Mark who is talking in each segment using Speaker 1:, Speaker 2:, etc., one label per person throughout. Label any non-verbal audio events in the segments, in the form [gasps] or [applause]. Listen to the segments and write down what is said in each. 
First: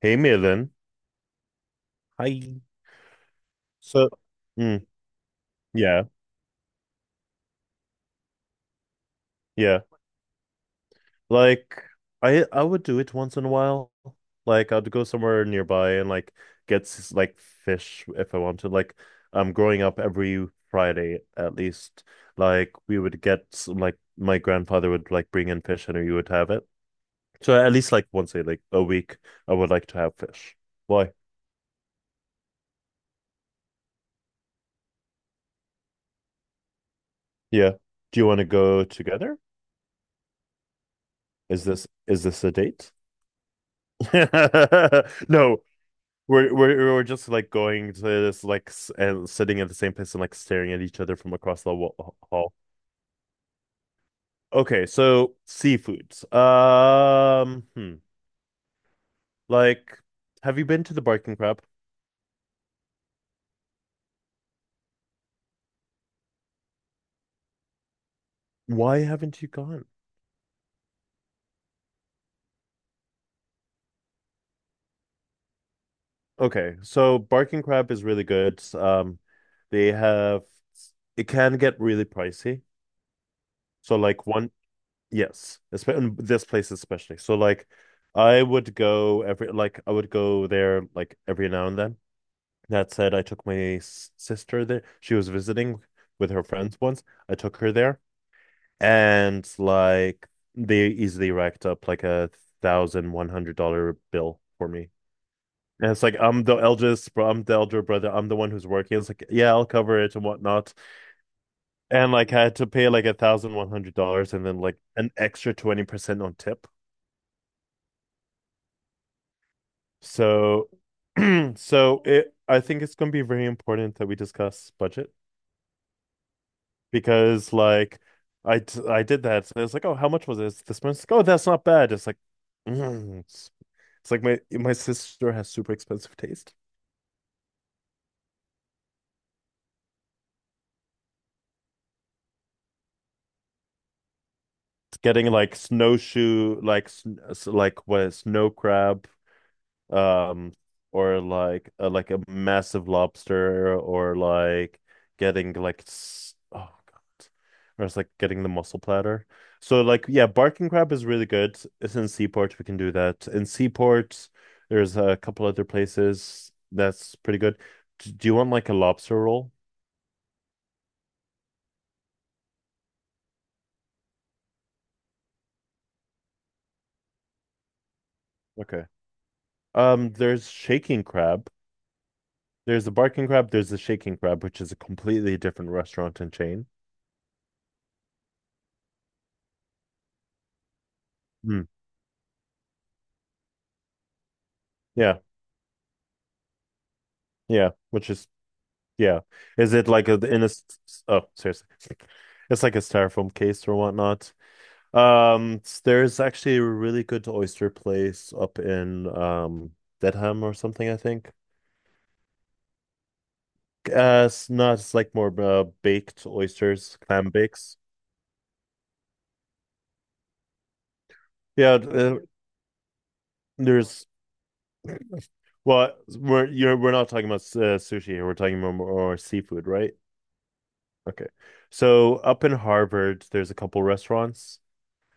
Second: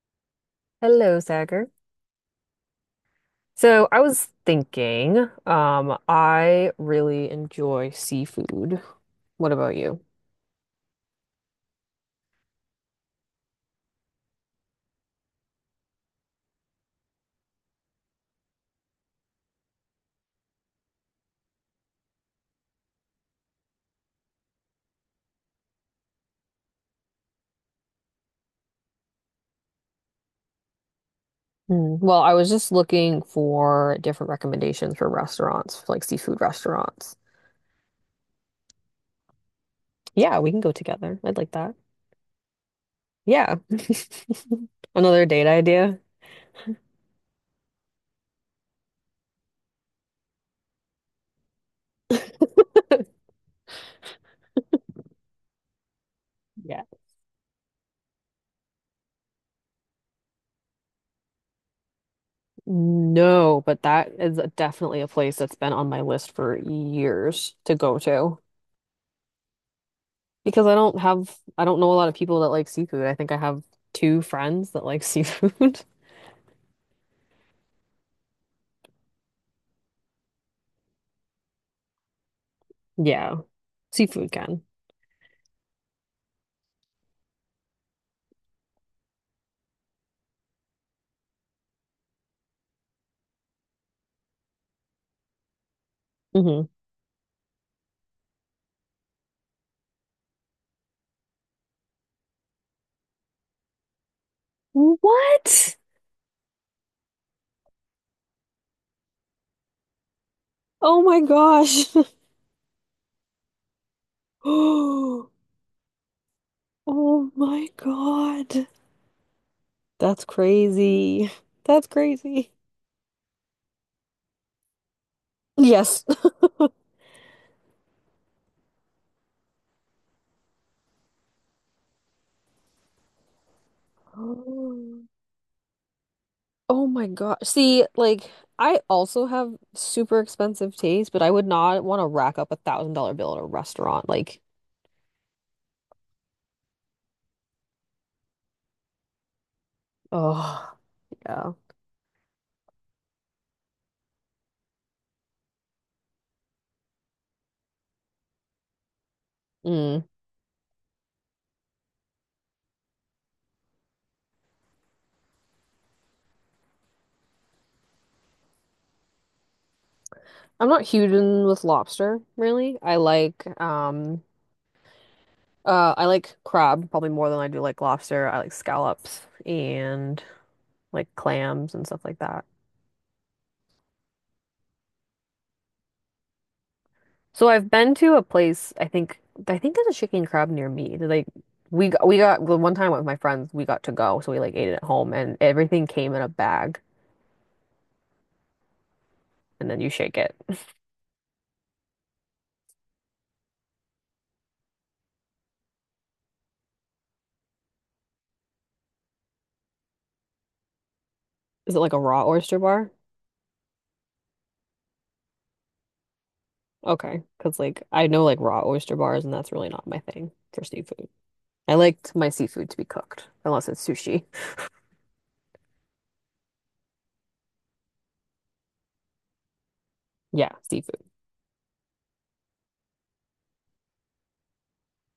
Speaker 1: Hey Malin.
Speaker 2: Hello, Sagar.
Speaker 1: Hi.
Speaker 2: So I
Speaker 1: So,
Speaker 2: was
Speaker 1: mm,
Speaker 2: thinking,
Speaker 1: yeah,
Speaker 2: I really enjoy seafood. What about
Speaker 1: yeah.
Speaker 2: you?
Speaker 1: Like I would do it once in a while. Like I'd go somewhere nearby and like get like fish if I wanted. Like growing up every Friday at least, like we would get like my grandfather would like bring in fish and we would have it. So at least like once a like a week I would like to have fish. Why?
Speaker 2: Hmm. Well, I was just looking for different recommendations for restaurants, like seafood restaurants.
Speaker 1: Yeah. Do you want to go together?
Speaker 2: Yeah, we can go together. I'd like
Speaker 1: Is
Speaker 2: that.
Speaker 1: this is this a date?
Speaker 2: Yeah. [laughs] Another
Speaker 1: [laughs]
Speaker 2: date
Speaker 1: No,
Speaker 2: idea.
Speaker 1: we're just like going to this like and sitting at the same place and like staring at each other from across the hall. Okay, so seafoods.
Speaker 2: Yeah.
Speaker 1: Hmm. Like, have you been to the Barking Crab?
Speaker 2: No, but that is definitely a place that's been on my list for years to go to.
Speaker 1: Why haven't you gone?
Speaker 2: Because I don't have, I don't know a lot of people that like seafood. I think I have two friends that like seafood. [laughs]
Speaker 1: Okay, so Barking Crab is really good. They have it can get really pricey.
Speaker 2: Yeah,
Speaker 1: So like
Speaker 2: seafood
Speaker 1: one,
Speaker 2: can.
Speaker 1: yes, in this place especially. So like, I would go every like I would go there like every now and then. That said, I took my sister there. She was visiting with her
Speaker 2: Hmm.
Speaker 1: friends once. I took her there, and like they easily racked up like $1,100 bill for me.
Speaker 2: What?
Speaker 1: And it's like I'm the eldest, bro. I'm the elder brother. I'm the one who's working. It's like yeah, I'll cover it and whatnot.
Speaker 2: Oh my gosh.
Speaker 1: And
Speaker 2: [laughs]
Speaker 1: like I had to pay like $1,100 and then like an
Speaker 2: [gasps]
Speaker 1: extra 20% on tip.
Speaker 2: Oh my God. That's
Speaker 1: So,
Speaker 2: crazy.
Speaker 1: [clears throat]
Speaker 2: That's
Speaker 1: so it
Speaker 2: crazy.
Speaker 1: I think it's gonna be very important that we discuss budget
Speaker 2: Yes. [gasps]
Speaker 1: because like I did that. So I was like, oh, how much was this? This month like, oh, that's not bad. It's like, mm. It's, it's like my
Speaker 2: Oh,
Speaker 1: sister has super expensive taste.
Speaker 2: oh my gosh. See, like, I also have super expensive taste, but I would not want to rack up a $1,000 bill at a restaurant. Like,
Speaker 1: It's getting like snowshoe, like like what snow crab um
Speaker 2: oh,
Speaker 1: or
Speaker 2: yeah.
Speaker 1: like a massive lobster or like getting like oh God. Or it's like getting the mussel platter. So like
Speaker 2: Mm.
Speaker 1: yeah, Barking Crab is really good. It's in Seaport, we can do that. In Seaport, there's a couple other places that's pretty good. Do you want like a lobster roll?
Speaker 2: I'm not huge in with lobster, really. I like crab probably more than I do like lobster. I like
Speaker 1: Okay.
Speaker 2: scallops and
Speaker 1: There's Shaking
Speaker 2: like
Speaker 1: Crab.
Speaker 2: clams and stuff like that.
Speaker 1: There's the Barking Crab. There's the Shaking Crab, which is a completely different restaurant and chain.
Speaker 2: So I've been to a place, I think there's a chicken and crab near me. They're like
Speaker 1: Mm.
Speaker 2: we got the one time with my friends, we got to go, so we like ate it at home
Speaker 1: Yeah,
Speaker 2: and everything came in a bag
Speaker 1: yeah, which is yeah.
Speaker 2: and
Speaker 1: Is
Speaker 2: then
Speaker 1: it
Speaker 2: you
Speaker 1: like a
Speaker 2: shake it.
Speaker 1: in a oh seriously. It's like a styrofoam case or whatnot. Um there's actually a really good oyster place up in Dedham or something, I think.
Speaker 2: [laughs] Is it like a raw oyster bar?
Speaker 1: It's not it's like more baked oysters,
Speaker 2: Okay,
Speaker 1: clam
Speaker 2: 'cause
Speaker 1: bakes.
Speaker 2: like I know like raw oyster bars and that's really not my thing for seafood. I
Speaker 1: Yeah,
Speaker 2: liked my seafood to be cooked, unless it's
Speaker 1: there's
Speaker 2: sushi. [laughs]
Speaker 1: well we're not talking about sushi here. We're talking more seafood, right?
Speaker 2: Yeah, seafood.
Speaker 1: Okay. So up in Harvard, there's a couple restaurants.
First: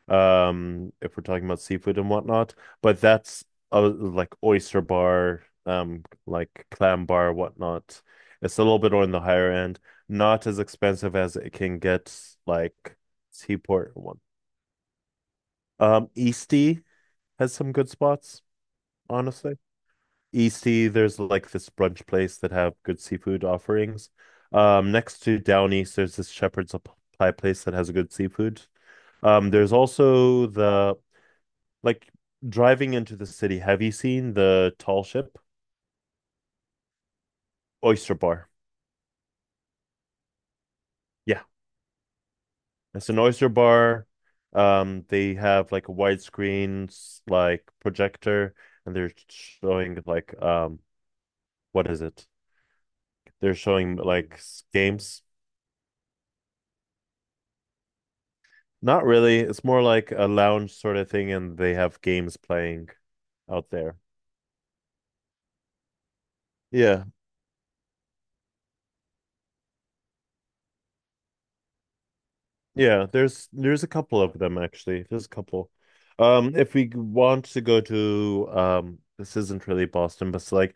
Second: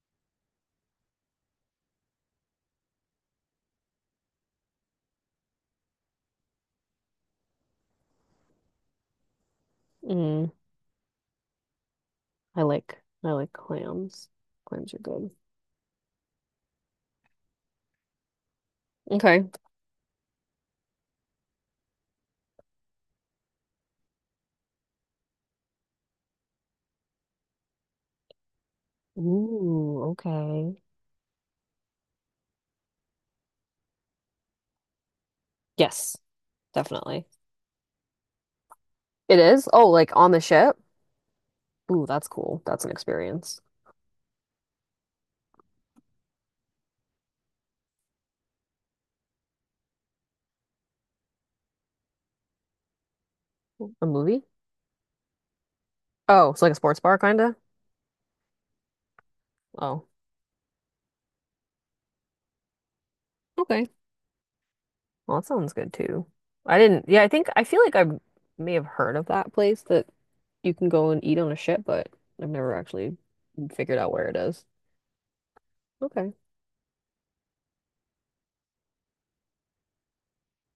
Speaker 1: If we're talking about seafood and whatnot. But that's a, like oyster bar, like clam bar, whatnot. It's a little bit on the higher end, not
Speaker 2: Mm,
Speaker 1: as expensive as it can get,
Speaker 2: I
Speaker 1: like
Speaker 2: like I like
Speaker 1: Seaport one.
Speaker 2: clams. Clams are good.
Speaker 1: Eastie has some good spots,
Speaker 2: Okay.
Speaker 1: honestly. Eastie, there's like this brunch place that have good seafood offerings. Next to Down East, there's this Shepherd's Pie place that has good seafood. There's
Speaker 2: Ooh,
Speaker 1: also
Speaker 2: okay.
Speaker 1: the like driving into the city, have you seen the tall ship?
Speaker 2: Yes, definitely.
Speaker 1: Oyster Bar.
Speaker 2: It is? Oh, like on the ship?
Speaker 1: Yeah,
Speaker 2: Ooh, that's cool. That's an
Speaker 1: it's an oyster
Speaker 2: experience.
Speaker 1: bar. They have like a widescreen like projector, and they're showing like what is it? They're showing
Speaker 2: A
Speaker 1: like
Speaker 2: movie?
Speaker 1: games.
Speaker 2: Oh, it's like a sports bar kinda?
Speaker 1: Not really. It's more
Speaker 2: Oh,
Speaker 1: like a lounge sort of thing, and they have games playing out
Speaker 2: okay.
Speaker 1: there.
Speaker 2: Well, that sounds good too. I
Speaker 1: Yeah.
Speaker 2: didn't, yeah, I think I feel like I may have heard of that place that you can go and eat on a ship, but I've never
Speaker 1: Yeah,
Speaker 2: actually
Speaker 1: there's a
Speaker 2: figured out
Speaker 1: couple
Speaker 2: where
Speaker 1: of
Speaker 2: it
Speaker 1: them
Speaker 2: is.
Speaker 1: actually. There's a couple.
Speaker 2: Okay.
Speaker 1: If we want to go to this isn't really Boston, but it's like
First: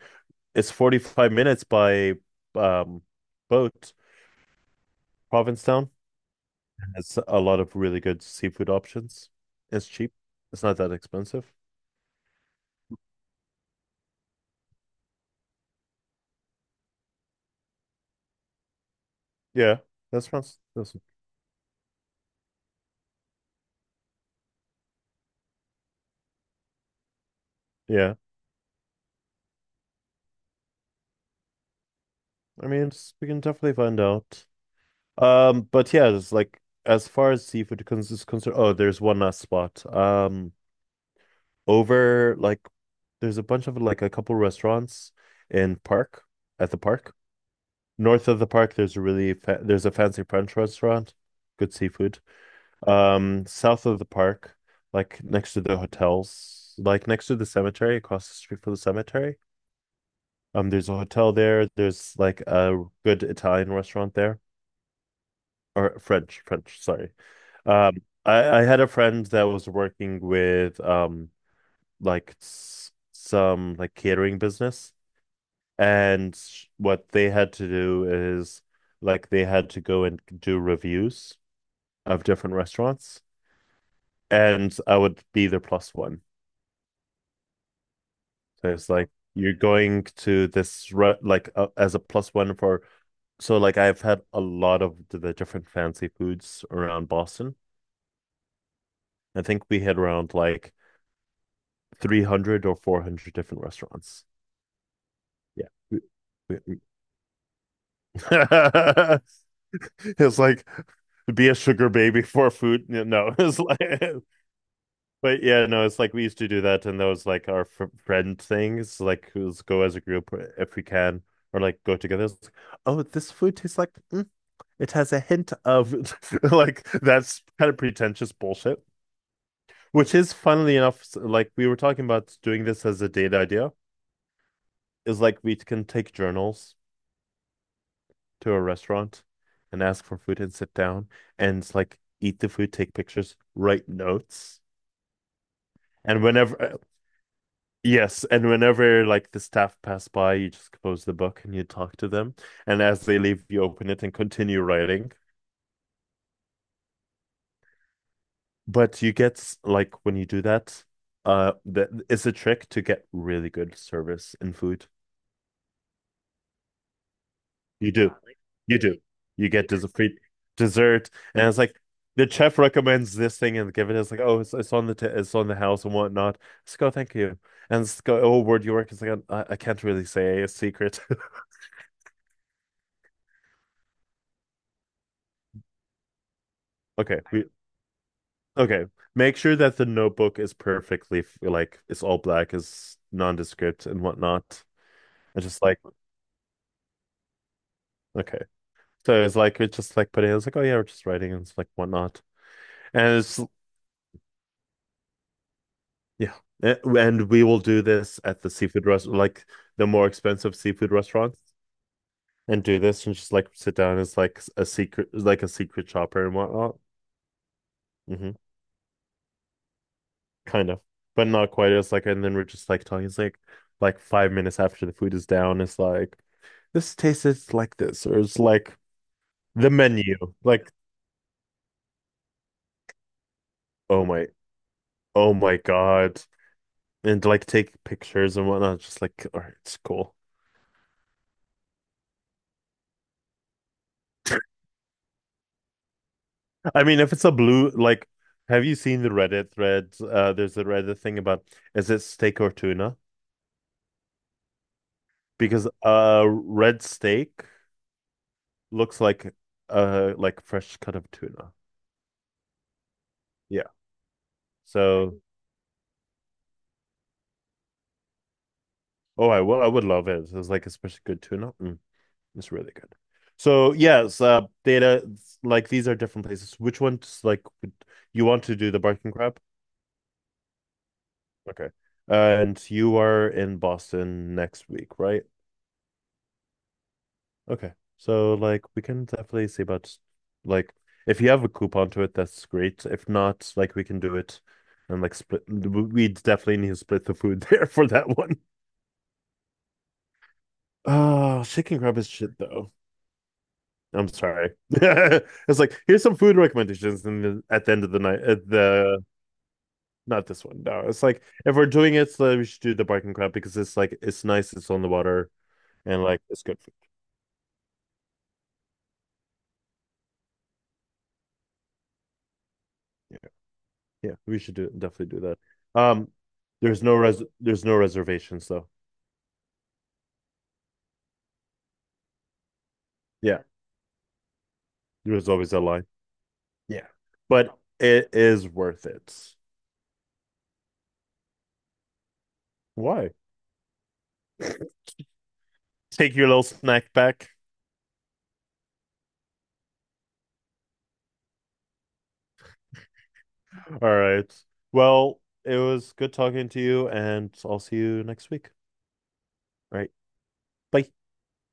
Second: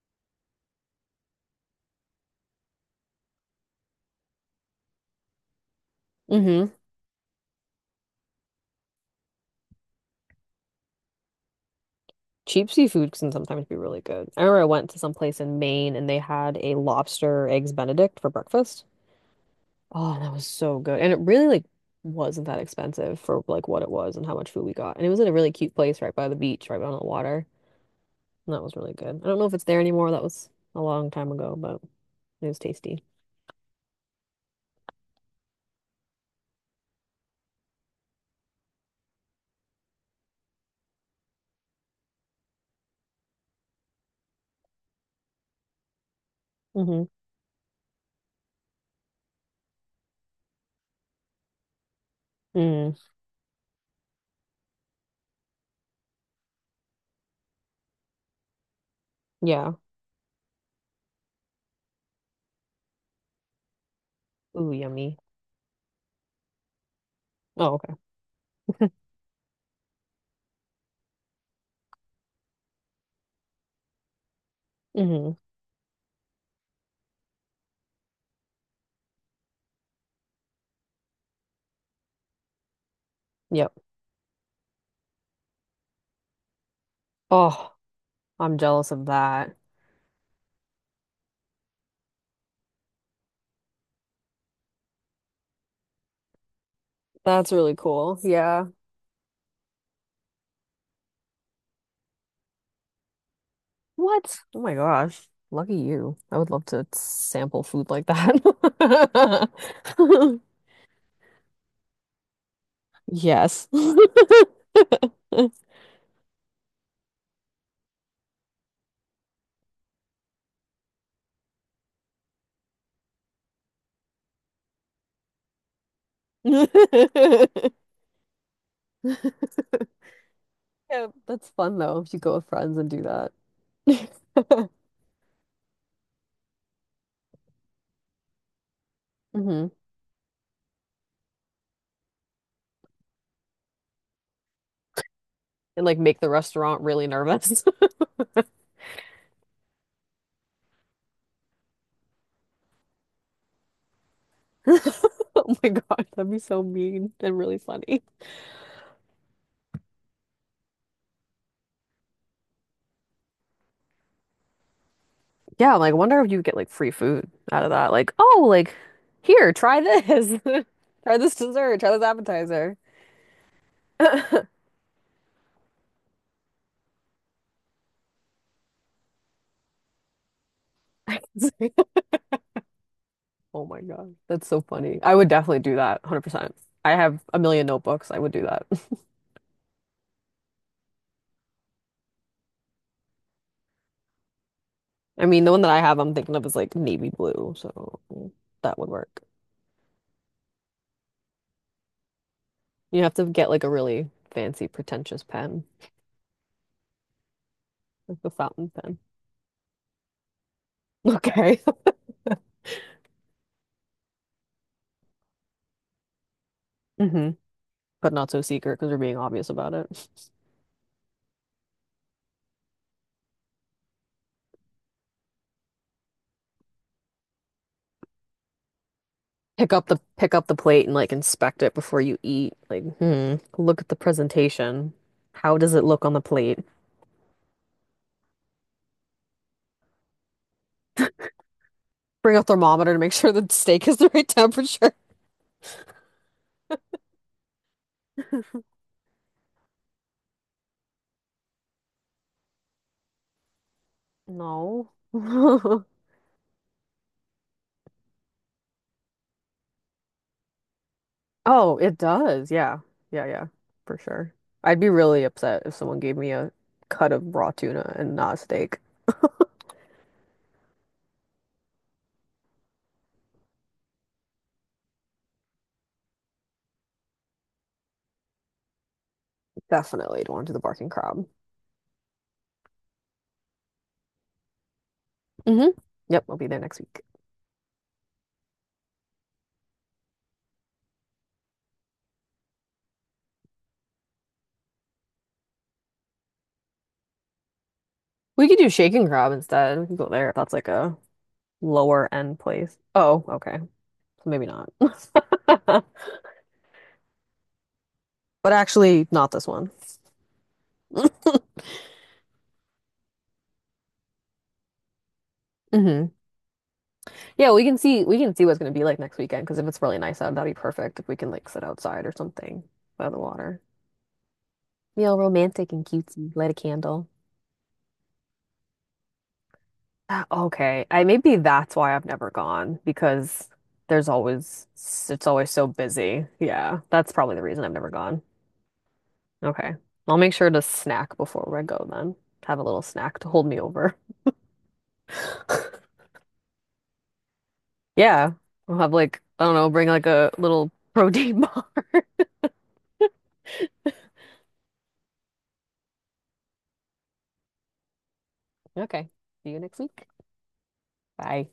Speaker 1: it's 45 minutes by um boat. Provincetown
Speaker 2: Mm-hmm.
Speaker 1: has a lot of really good seafood options. It's cheap. It's not that expensive.
Speaker 2: Cheap seafood can sometimes be really good. I remember I went to some place in Maine and they had a lobster eggs Benedict for breakfast.
Speaker 1: Yeah,
Speaker 2: Oh,
Speaker 1: that's
Speaker 2: that was
Speaker 1: France.
Speaker 2: so
Speaker 1: That's,
Speaker 2: good. And it really like wasn't that expensive for like what it was and how much food we got. And it was in a really cute place right by the beach, right by the water.
Speaker 1: yeah,
Speaker 2: And that was really good. I don't know if it's there anymore. That was a long time ago, but it was
Speaker 1: I mean,
Speaker 2: tasty.
Speaker 1: it's, we can definitely find out. But yeah, it's like as far as seafood cons is concerned. Oh, there's one last spot. Over like there's a bunch of like a couple restaurants in park at the
Speaker 2: Mm-hmm.
Speaker 1: park. North of the park, there's a really fa there's a fancy French restaurant, good seafood.
Speaker 2: Mm.
Speaker 1: South of the park, like next to the hotels, like next to the cemetery, across the street from the cemetery.
Speaker 2: Yeah.
Speaker 1: There's a hotel there. There's like a good Italian restaurant there,
Speaker 2: Ooh, yummy.
Speaker 1: or French, sorry.
Speaker 2: Oh, okay.
Speaker 1: Um, I had a friend that was working with like some like catering business.
Speaker 2: Mm-hmm.
Speaker 1: And what they had to do is like they had to go and do reviews of different restaurants,
Speaker 2: Yep.
Speaker 1: and I would be the plus one.
Speaker 2: Oh, I'm
Speaker 1: So it's
Speaker 2: jealous of
Speaker 1: like you're
Speaker 2: that.
Speaker 1: going to this re like as a plus one for so like I've had a lot of the different fancy foods around
Speaker 2: That's
Speaker 1: Boston.
Speaker 2: really cool. Yeah.
Speaker 1: I think we had around like 300 or 400 different restaurants.
Speaker 2: What? Oh my gosh.
Speaker 1: Yeah.
Speaker 2: Lucky you. I would
Speaker 1: We-
Speaker 2: love
Speaker 1: we-
Speaker 2: to sample food like
Speaker 1: [laughs]
Speaker 2: that.
Speaker 1: It's
Speaker 2: [laughs]
Speaker 1: like be a sugar baby for food. Yeah, no, [laughs] it's
Speaker 2: Yes.
Speaker 1: like
Speaker 2: [laughs]
Speaker 1: but yeah, no, it's like we used to do that, and that was like our fr friend things. Like, let's go as a group if we can, or like go together. It's like, oh, this food tastes like it has a hint of [laughs] like that's kind of pretentious bullshit. Which is funnily enough,
Speaker 2: Yeah, that's
Speaker 1: like we were
Speaker 2: fun though,
Speaker 1: talking
Speaker 2: if you go
Speaker 1: about
Speaker 2: with
Speaker 1: doing
Speaker 2: friends
Speaker 1: this
Speaker 2: and do
Speaker 1: as a
Speaker 2: that.
Speaker 1: date idea,
Speaker 2: [laughs]
Speaker 1: is like we can take journals to a restaurant
Speaker 2: Hmm. And
Speaker 1: and ask for food and sit down and it's like eat the food, take pictures, write notes.
Speaker 2: like make
Speaker 1: And
Speaker 2: the
Speaker 1: whenever
Speaker 2: restaurant really nervous. [laughs]
Speaker 1: yes, and whenever like the staff pass by, you just close the book and you talk to them. And as they leave, you open it and continue writing.
Speaker 2: Oh my gosh, that'd be so mean and really funny.
Speaker 1: But you get like when you do that, that it's a trick to get really good service and food.
Speaker 2: Yeah, I'm like, I wonder if you get like free food out of that.
Speaker 1: You
Speaker 2: Like,
Speaker 1: do,
Speaker 2: oh, like
Speaker 1: you do. You
Speaker 2: here,
Speaker 1: get
Speaker 2: try
Speaker 1: des [laughs] free
Speaker 2: this. [laughs]
Speaker 1: dessert,
Speaker 2: Try this
Speaker 1: and it's
Speaker 2: dessert,
Speaker 1: like
Speaker 2: try this
Speaker 1: the chef
Speaker 2: appetizer.
Speaker 1: recommends this thing and give it. It's like, oh, it's on the t it's on the house and whatnot. Let's go, thank you. And let's go, oh, where do you work? It's like, I can't really say a secret. [laughs]
Speaker 2: [laughs] [laughs] Oh my God. That's so funny. I would definitely do that 100%. I have
Speaker 1: Okay,
Speaker 2: a
Speaker 1: we
Speaker 2: million notebooks. I would do that.
Speaker 1: okay. Make sure that the notebook is perfectly like it's all black, is nondescript and whatnot.
Speaker 2: [laughs] I
Speaker 1: And
Speaker 2: mean, the one
Speaker 1: just
Speaker 2: that
Speaker 1: like
Speaker 2: I have, I'm thinking of is like navy blue. So
Speaker 1: okay.
Speaker 2: that would
Speaker 1: So
Speaker 2: work.
Speaker 1: it's like it's just like putting it's like, oh yeah, we're just writing and it's like whatnot.
Speaker 2: You have
Speaker 1: And
Speaker 2: to
Speaker 1: it's
Speaker 2: get like a really fancy, pretentious pen,
Speaker 1: yeah. And we will do
Speaker 2: like
Speaker 1: this
Speaker 2: a
Speaker 1: at the
Speaker 2: fountain
Speaker 1: seafood
Speaker 2: pen. [laughs]
Speaker 1: restaurant like the more expensive seafood restaurants
Speaker 2: Okay.
Speaker 1: and do this and just like sit down as like a secret shopper and whatnot.
Speaker 2: [laughs] Hmm. But not
Speaker 1: Mhm.
Speaker 2: so secret because we're being obvious about it.
Speaker 1: Kind of, but not quite. It's like, and then we're just like talking. It's like 5 minutes after the food is down, it's like, this tastes like this, or it's like
Speaker 2: [laughs]
Speaker 1: the
Speaker 2: Pick up the
Speaker 1: menu.
Speaker 2: pick up the
Speaker 1: Like,
Speaker 2: plate and like inspect it before you eat. Like, hmm, look at the
Speaker 1: oh my,
Speaker 2: presentation.
Speaker 1: oh
Speaker 2: How
Speaker 1: my
Speaker 2: does it look on the
Speaker 1: God.
Speaker 2: plate?
Speaker 1: And like take pictures and whatnot. Just like, all right, it's cool.
Speaker 2: Bring a thermometer to make sure the steak is the right temperature.
Speaker 1: I mean, if it's a blue, like,
Speaker 2: [laughs]
Speaker 1: have you seen the Reddit threads? There's a Reddit thing about is it steak or tuna?
Speaker 2: No.
Speaker 1: Because
Speaker 2: [laughs]
Speaker 1: red steak looks like fresh cut of tuna.
Speaker 2: Oh, it does. Yeah. Yeah, yeah.
Speaker 1: Yeah.
Speaker 2: For sure. I'd be
Speaker 1: So.
Speaker 2: really upset if someone gave me a cut of raw tuna and not a steak.
Speaker 1: Oh, I will. I would love it. It's like especially good tuna. Mm, it's really good. So yes, data like these are different places. Which ones like would you want to do the Barking Crab?
Speaker 2: Definitely don't want to do the barking crab.
Speaker 1: Okay. And you are in Boston next week, right?
Speaker 2: Hmm. Yep, I'll be there next week.
Speaker 1: Okay. So like we can definitely see about like if you have a coupon to it, that's great. If not, like we can do it and like split. We definitely need to split the food [laughs] there for that one.
Speaker 2: We could do shaking crab instead. We could go there if that's like a
Speaker 1: Oh, chicken crab is
Speaker 2: lower
Speaker 1: shit
Speaker 2: end
Speaker 1: though.
Speaker 2: place. Oh, okay.
Speaker 1: I'm
Speaker 2: So maybe
Speaker 1: sorry.
Speaker 2: not.
Speaker 1: [laughs]
Speaker 2: [laughs]
Speaker 1: it's like here's some food recommendations, and at the end of the night, at
Speaker 2: But
Speaker 1: the
Speaker 2: actually, not this one.
Speaker 1: not this one. No, it's
Speaker 2: [laughs]
Speaker 1: like if we're doing it, so we should do the Barking Crab because it's like it's nice, it's on the water, and
Speaker 2: Hmm.
Speaker 1: like it's good food.
Speaker 2: Yeah, we can see what's gonna be like next weekend because if it's really nice out, that'd be perfect if we can like sit outside or something by the
Speaker 1: Yeah,
Speaker 2: water.
Speaker 1: yeah, we should do
Speaker 2: Real
Speaker 1: definitely do that.
Speaker 2: romantic and
Speaker 1: Um,
Speaker 2: cutesy. Light a candle.
Speaker 1: there's no reservations though.
Speaker 2: Ah, okay, I maybe that's why I've never gone
Speaker 1: Yeah,
Speaker 2: because there's always it's
Speaker 1: there's
Speaker 2: always
Speaker 1: always a
Speaker 2: so
Speaker 1: line.
Speaker 2: busy. Yeah,
Speaker 1: Yeah,
Speaker 2: that's probably the
Speaker 1: but
Speaker 2: reason I've never
Speaker 1: it
Speaker 2: gone.
Speaker 1: is worth it.
Speaker 2: Okay. I'll make sure to snack before I go then. Have a little
Speaker 1: Why?
Speaker 2: snack to hold me over.
Speaker 1: [laughs]
Speaker 2: [laughs]
Speaker 1: Take your little snack back.
Speaker 2: Yeah. I'll have like, I don't know, bring like a little protein [laughs] bar. [laughs]
Speaker 1: All right. Well, it was good talking to you, and I'll see you next week.
Speaker 2: Okay. See you next
Speaker 1: All right.
Speaker 2: week.
Speaker 1: Bye.
Speaker 2: Bye.